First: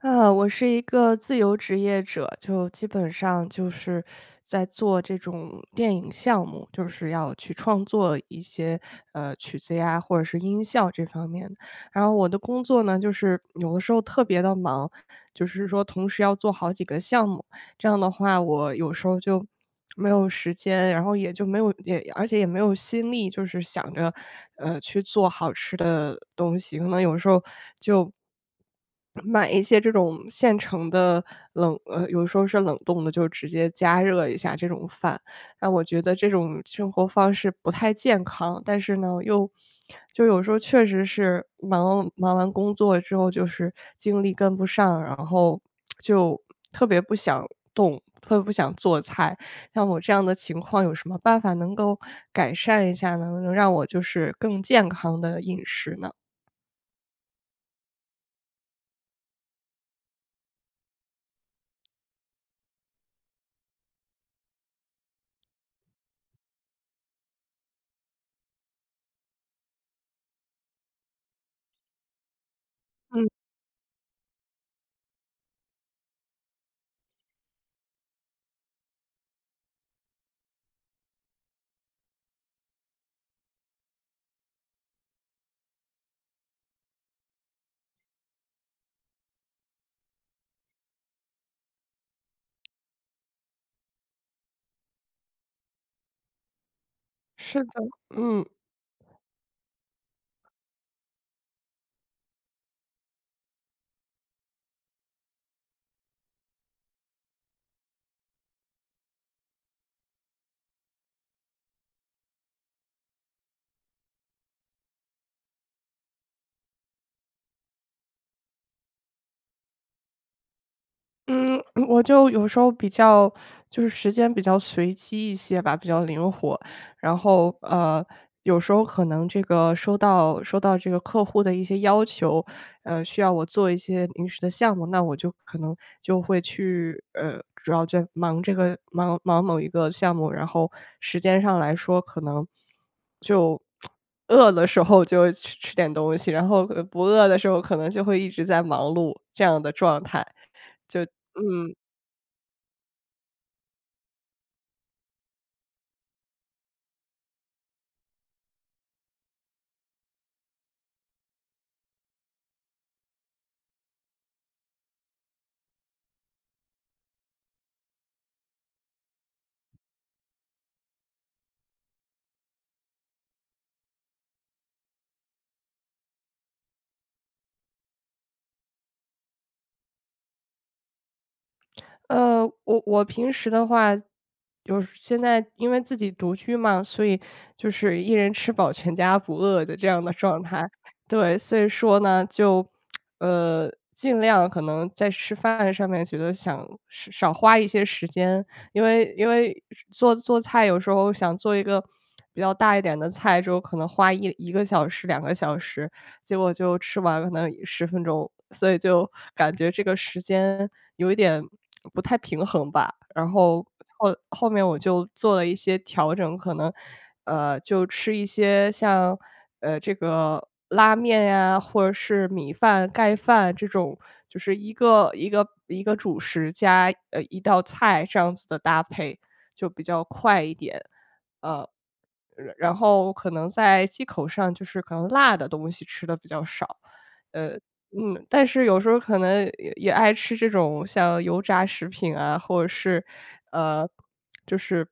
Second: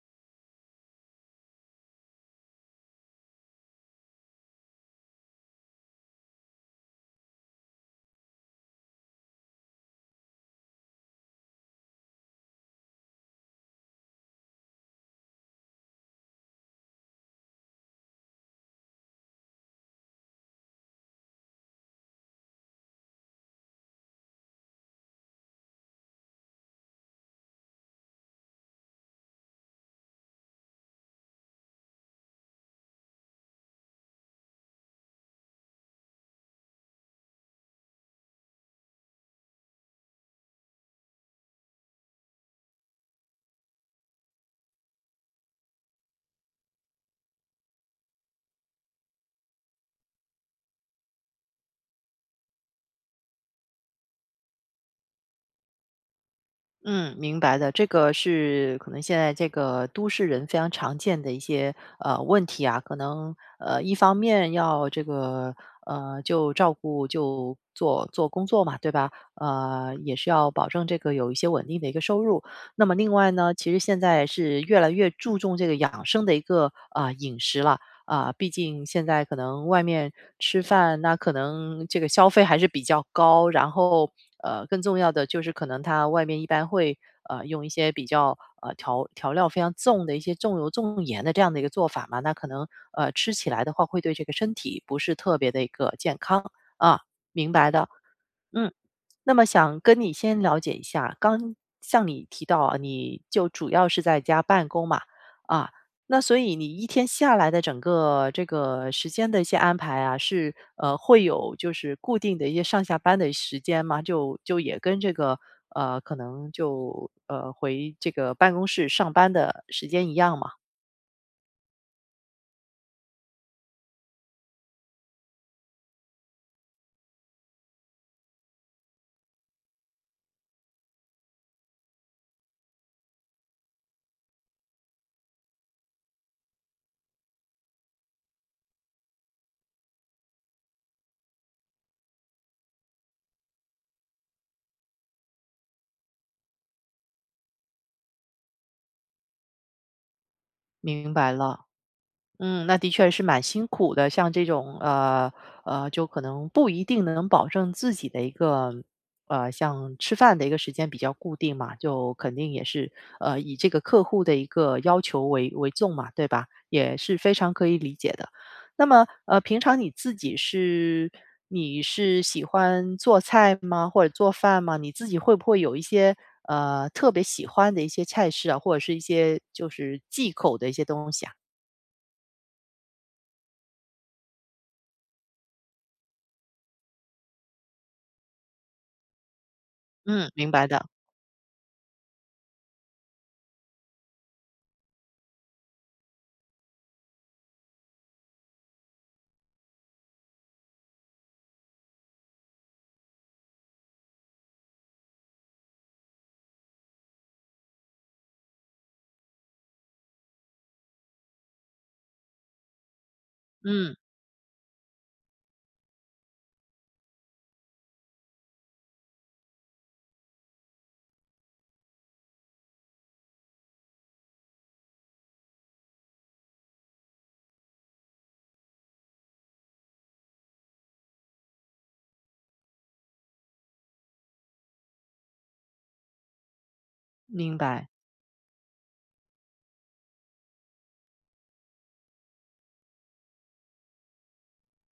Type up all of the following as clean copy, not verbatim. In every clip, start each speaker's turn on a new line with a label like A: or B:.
A: 啊，我是一个自由职业者，就基本上就是在做这种电影项目，就是要去创作一些曲子呀，或者是音效这方面的。然后我的工作呢，就是有的时候特别的忙，就是说同时要做好几个项目。这样的话，我有时候就没有时间，然后也就没有也而且也没有心力，就是想着，去做好吃的东西。可能有时候就买一些这种现成的有时候是冷冻的，就直接加热一下这种饭。那我觉得这种生活方式不太健康，但是呢，有时候确实是忙完工作之后，就是精力跟不上，然后就特别不想动，特别不想做菜。像我这样的情况，有什么办法能够改善一下呢？能让我就是更健康的饮食呢？
B: 嗯，明白的，这个是可能现在这个都市人非常常见的一些问题啊。可能一方面要这个就照顾就做工作嘛，对吧？也是要保证这个有一些稳定的一个收入。那么另
A: 嗯，
B: 外呢，其实现在是越来越注重这个养生的一个啊、饮食了，啊，毕竟现在可能外面吃饭，那可能这个消费还是比较高，然后更重要的就是可能它外面一般会用一些比较调料非常重的一些重油重盐的这样的一个做法嘛，那可能吃起来的话会对这个身体不是特别的一个健康啊，明
A: 是
B: 白
A: 的，
B: 的，
A: 嗯。
B: 嗯。那么想跟你先了解一下，刚像你提到啊，你就主要是在家办公嘛，啊，那所以你一天下来的整个这个时间的一些安排啊，是会有就是固定的一些上下班的时间吗？就也跟这个可能就回这个办公室上班的时间一样嘛？
A: 嗯，我就有时候比较就是时间比较随机一些吧，比较灵活。然后，有时候可能这个收到这个客户的一些要求，需要我做一些临时的项目，那我就可能就会去，主要在忙这个忙某一个项目，然后时间上来说可能就饿的时候就去吃点东西，然后不饿的时候可能就会一直在忙碌这样的状态。
B: 明白了。
A: 嗯。
B: 嗯，那的确是蛮辛苦的。像这种就可能不一定能保证自己的一个像吃饭的一个时间比较固定嘛，就肯定也是以这个客户的一个要求为重嘛，对吧？也是非常可以理解的。那么平常你自己是你是喜欢做菜吗？或者做饭吗？你自己会不会有一些特别喜欢的一些菜式啊，或者是一些就是忌口的一些东西啊？
A: 我平时的话，有时现在因为自己独居嘛，所以就是一人吃饱全家不饿的这样的
B: 嗯，
A: 状
B: 明白
A: 态。
B: 的，
A: 对，所以说呢，就尽量可能在吃饭上面觉得想是少花一些时间，因为做菜有时候想做一个比较大一点的菜之后，可能花一个小时、两个小时，结果就吃完可能十分钟，所以就感觉这个时间有一点不太平衡吧。然后
B: 嗯，
A: 后面我就做了一些调整，可能，就吃一些像，这个拉面呀，或者是米饭、盖饭这种，就是一个主食加，一道菜这样子的搭配，就比较快一点，呃。然后可能在忌口上，就是可能辣的东西吃的比较少，呃，
B: 明白，
A: 但是有时候可能也爱吃这种像油炸食品啊，或者是，呃，就是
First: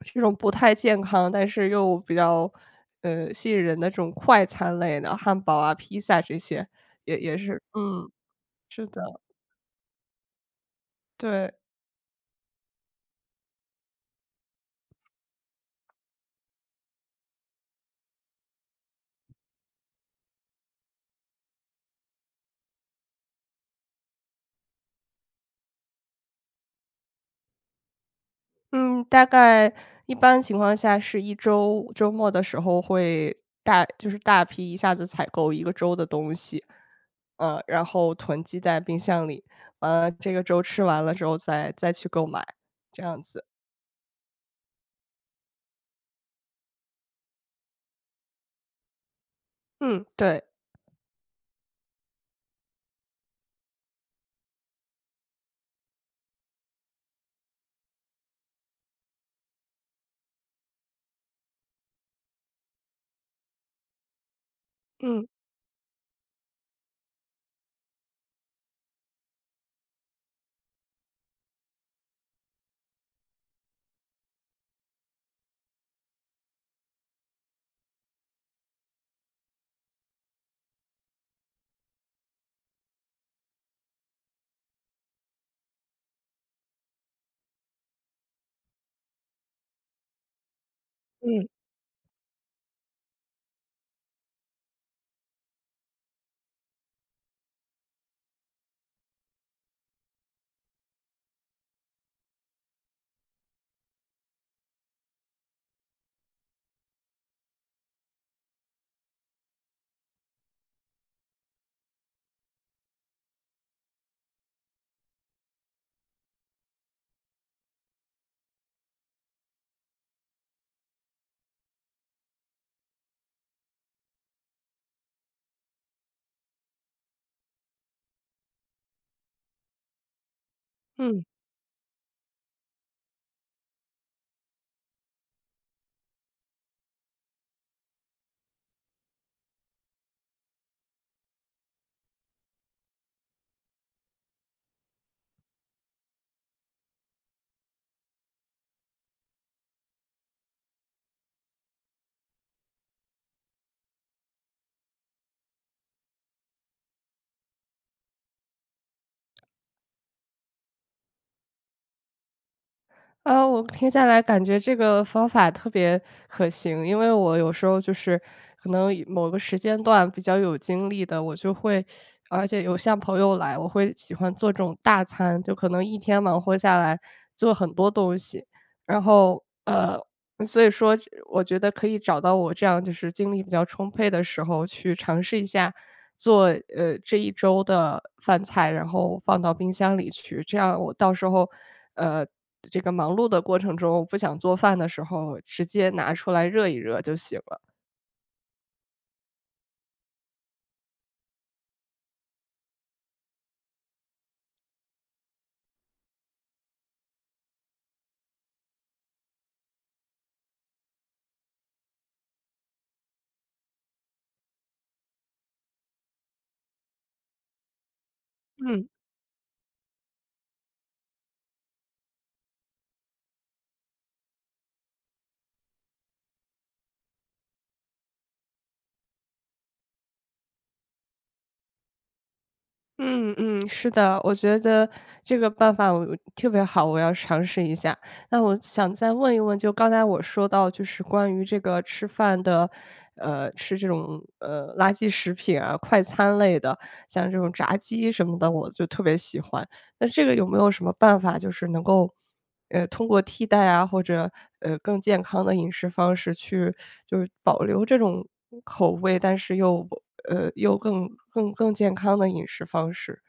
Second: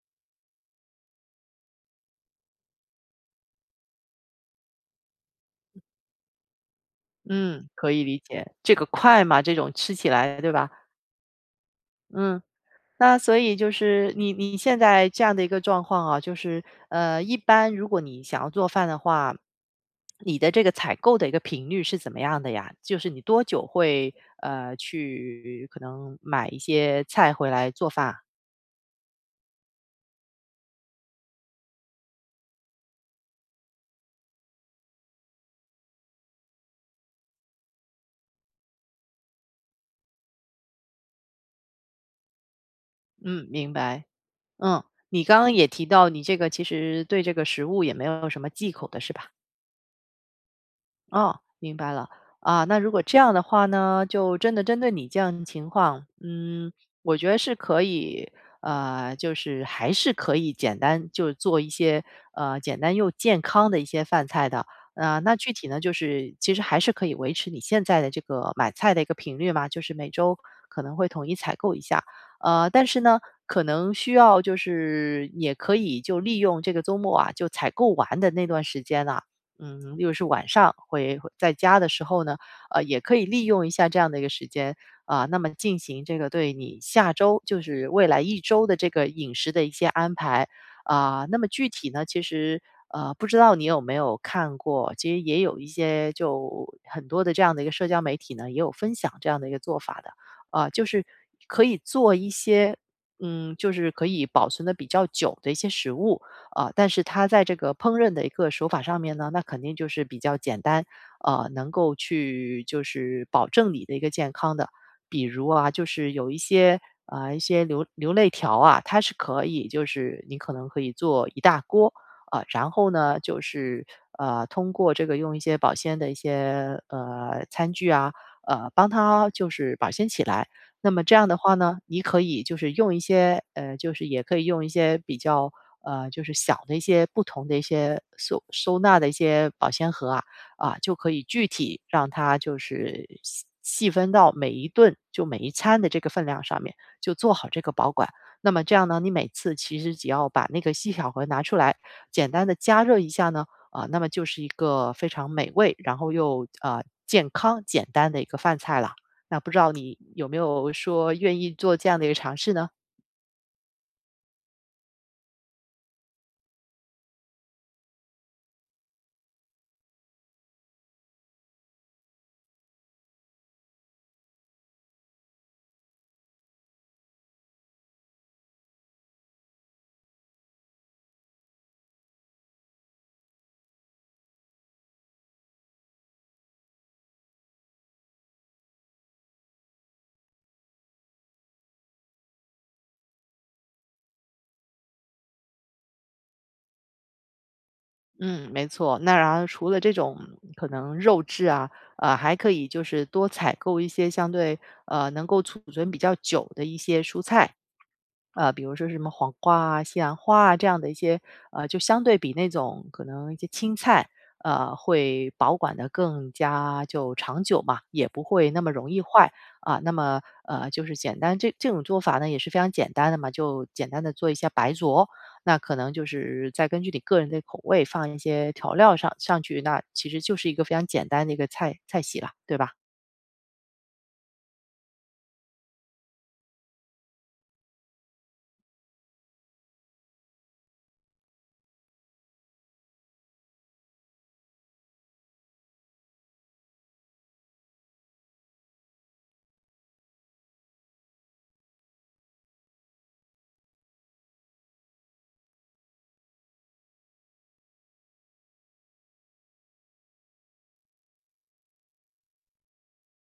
A: 这种不太健康，但是又比较，吸引人的这种快餐类的汉堡啊、披萨这些，也是
B: 嗯，可以理解。这个
A: 是的，
B: 快嘛，这种吃起来，对吧？
A: 对。
B: 嗯，那所以就是你现在这样的一个状况啊，就是一般如果你想要做饭的话，你的这个采购的一个频率是怎么样的呀？就是你多久会去可能买一些菜回来做饭啊。
A: 嗯，大概一般情况下是一周，周末的时候会大就是大批一下子采购一个周的东西，然后囤积在冰箱里，完了这个周吃完了之后再去购买，这样子。
B: 嗯，明白。嗯，你刚刚也提到你这个其实对这个食物也没有什么忌口的，是吧？
A: 嗯，对，
B: 哦，明白了。啊，那如果这样的话呢，就真的针对你这样的情况，嗯，我觉得是可以，就是还是可以简单就做一些，呃，简单又健康的一些饭菜的。
A: 嗯
B: 那具体呢，就是其实还是可以维持你现在的这个买菜的一个频率嘛，就是每周可能会统一采购一下。但是呢，可能需要就是也可以就利用这个周末啊，就采购完的那段时间啊，嗯，又是晚上会在家的时候呢，也可以利用一下这样的一个时间啊，那么进行这个对你下周，就是未来一周的这个饮食的一些安排啊。那么
A: 嗯
B: 具体呢，其实不知道你有没有看过，其实也有一些就很多的这样的一个社交媒体呢，也有分享这样的一个做法的啊，就是可以做一些。嗯，就是可以保存的比较久的一些食物，啊，但是它在这个烹饪的一个手法上面呢，那肯定就是比较简单，能够去就是保证你的一个健康的。比如啊，就是有一些啊、一些流泪条啊，它是可以就是你可能可以做一大锅啊、然后呢就是通过这个用一些保鲜的一些餐具啊，帮它就是保鲜起来。那么这
A: 嗯。
B: 样的话呢，你可以就是用一些就是也可以用一些比较就是小的一些不同的一些收纳的一些保鲜盒啊，啊，就可以具体让它就是细细分到每一顿就每一餐的这个分量上面，就做好这个保管。那么这样呢，你每次其实只要把那个细小盒拿出来，简单的加热一下呢，啊，那么就是一个非常美味，然后又啊、健康简单的一个饭菜了。那不知道你有没有说愿意做这样的一个尝试呢？
A: 我听下来感觉这个方法特别可行，因为我有时候就是可能以某个时间段比较有精力的，我就会而且有像朋友来，我会喜欢做这种大餐，就可能一天忙活下来做很多东西，然后，所以说我觉得可以找到我这样就是精力比较充沛的时候去尝试一下做这一周的饭菜，然后放到冰箱里去，这样我到时候，呃，这个忙碌的过程中不想做饭的时候，直接拿出来热一热就行了。
B: 嗯，没错。那然后除了这种可能肉质啊，还可以就是多采购一些相对能够储存比较久的一些蔬菜。呃，比如说什么黄瓜啊、西兰花啊这样的一些，呃，就相对比那种可能一些青菜，呃，会保管的更加就长久嘛，也不会那么
A: 嗯
B: 容易坏啊。那么就是简单这种做法呢也是非常简单的嘛，就简单的做一些白灼。那可能就是再根据你个人的口味放一些调料上去，那其实就是一个非常简单的一个菜系了，对吧？
A: 嗯，是的，我觉得这个办法特别好，我要尝试一下。那我想再问一问，就刚才我说到，就是关于这个吃饭的，吃这种垃圾食品啊、快餐类的，像这种炸鸡什么的，我就特别喜欢。那这个有没有什么办法，就是能够，通过替代啊，或者，更健康的饮食方式去就是保留这种口味，但是又，又更健康的饮食方式？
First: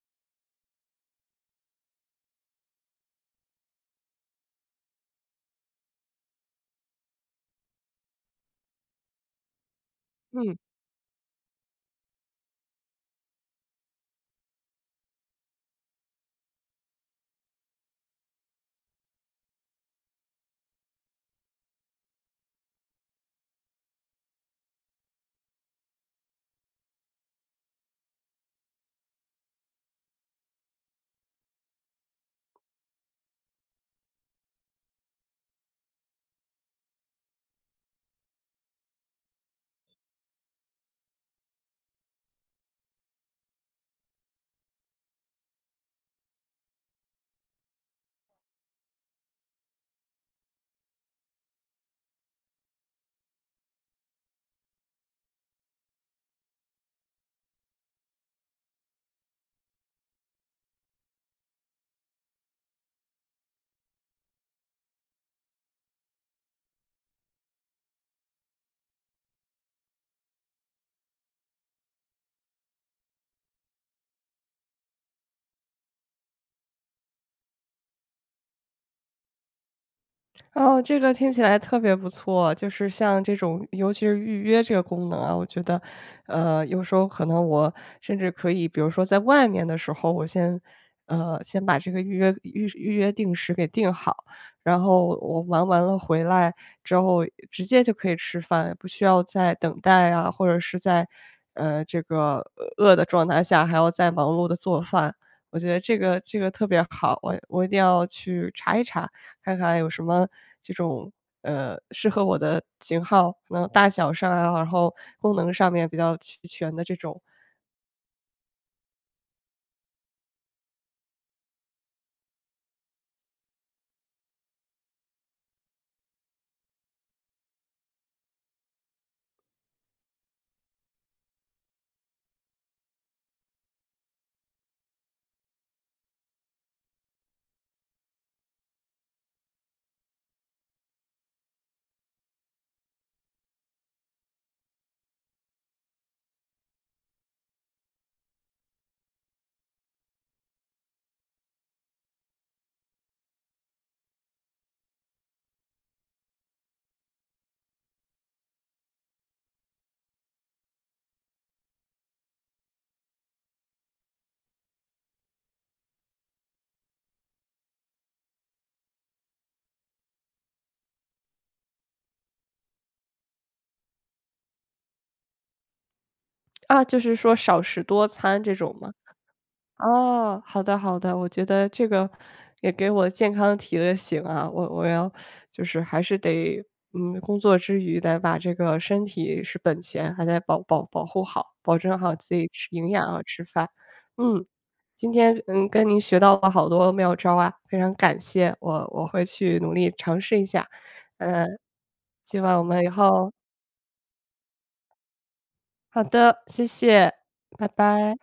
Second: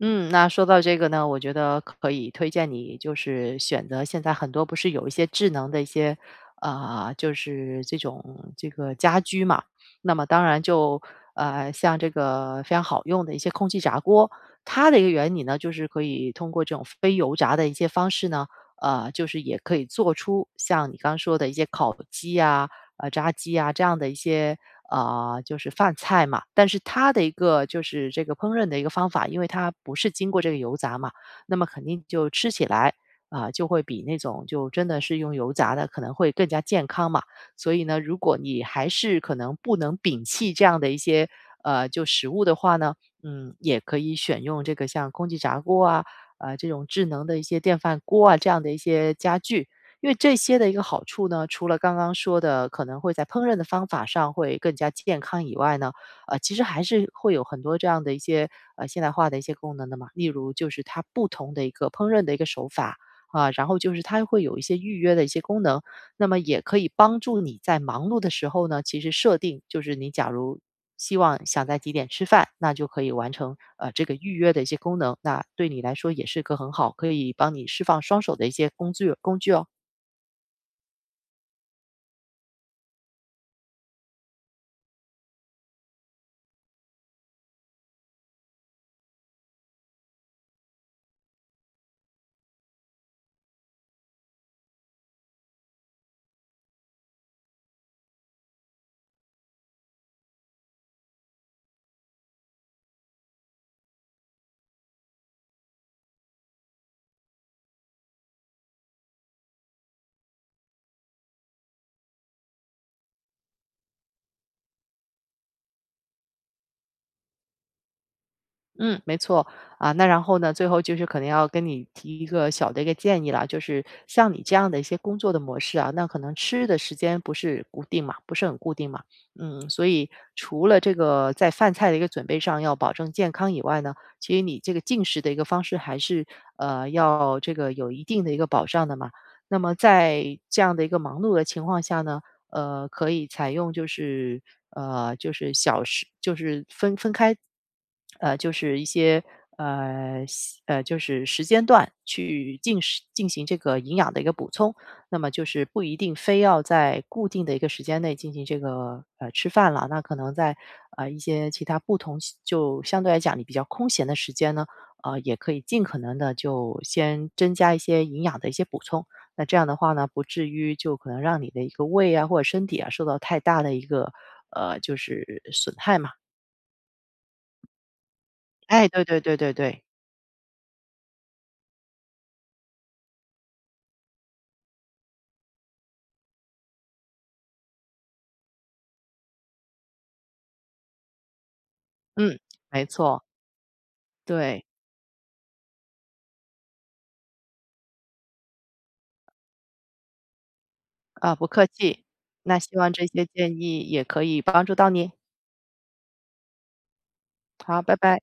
B: 嗯，那说到这个呢，我觉得可以推荐你，就是选择现在很多不是有一些智能的一些，啊，就是这种这个家居嘛。那么当
A: 嗯。
B: 然就像这个非常好用的一些空气炸锅，它的一个原理呢，就是可以通过这种非油炸的一些方式呢，就是也可以做出像你刚说的一些烤鸡啊、炸鸡啊这样的一些啊，就是饭菜嘛。但是它的一个就是这个烹饪的一个方法，因为它不是经过这个油炸嘛，那么肯定就吃起来啊，就会比那种就真的是用油炸的可能会更加健康嘛。所以呢，如果你还是可能不能摒弃这样的一些就食物的话呢，嗯，也可以选用这个像空气炸锅啊，这种智能的一些电饭锅啊这样的一些家具，因为这些的一个好处呢，除了刚刚说的可能会在烹饪的方法上会更加健康以外呢，其实还是会有很多这样的一些现代化的一些功能的嘛。例如就是它不同的一个烹饪的一个手法啊，然后就是它会有一些预约的一些功能，那么也可以帮助你在忙碌的时候呢，其实设定就是你假如希望想在几点吃饭，那就可以完成这个预约的一些功能，那对你来说也是个很好可以帮你释放双手的一些工具哦。
A: 哦，这个听起来特别不错，就是像这种，尤其是预约这个功能啊，我觉得，有时候可能我甚至可以，比如说在外面的时候，我先，先把这个预约预约定时给定好，然后我玩完了回来之后，直接就可以吃饭，不需要再等待啊，或者是在，这个饿的状态下还要再忙碌的做饭，我觉得这个特别好，我一定要去查一查。看看有什么这种，适合我的型号，可能大小上啊，然后功能上面比较齐全的这种。
B: 嗯，没错啊。那然后呢，最后就是可能要跟你提一个小的一个建议了，就是像你这样的一些工作的模式啊，那可能吃的时间不是固定嘛，不是很固定嘛，嗯，所以除了这个在饭菜的一个准备上要保证健康以外呢，其实你这个进食的一个方式还是要这个有一定的一个保障的嘛。那么在这样的一个忙碌的情况下呢，可以采用就是就是小时就是分开，就是一些呃西呃，就是时间段去进食进行这个营养的一个补充。那么就是不一定非要在固定的一个时间内进行这个吃饭了，那可能在一些其他不同就相对来讲你比较空闲的时间呢，也可以尽可能的就先增加一些营养的一些补充。那这样的话呢，不至于就可能让你的一个胃啊，或者身体啊，受到太大的一个，呃，就是损害嘛。
A: 啊，就是说少食多餐这种
B: 哎，
A: 吗？
B: 对对对对对，
A: 哦，好的好的，我觉得这个也给我健康提了醒啊，我要就是还是得，嗯，工作之余得把这个身体是本钱，还得保护好，保证好自
B: 嗯，
A: 己吃
B: 没
A: 营养啊，
B: 错，
A: 吃饭。嗯，
B: 对，
A: 今天跟您学到了好多妙招啊，非常感谢，我会去努力尝试一下，
B: 啊，不
A: 呃，
B: 客气。
A: 希
B: 那
A: 望我
B: 希
A: 们以
B: 望这些
A: 后
B: 建议也可以帮助到你，
A: 好的，谢谢，拜
B: 好，拜
A: 拜。
B: 拜。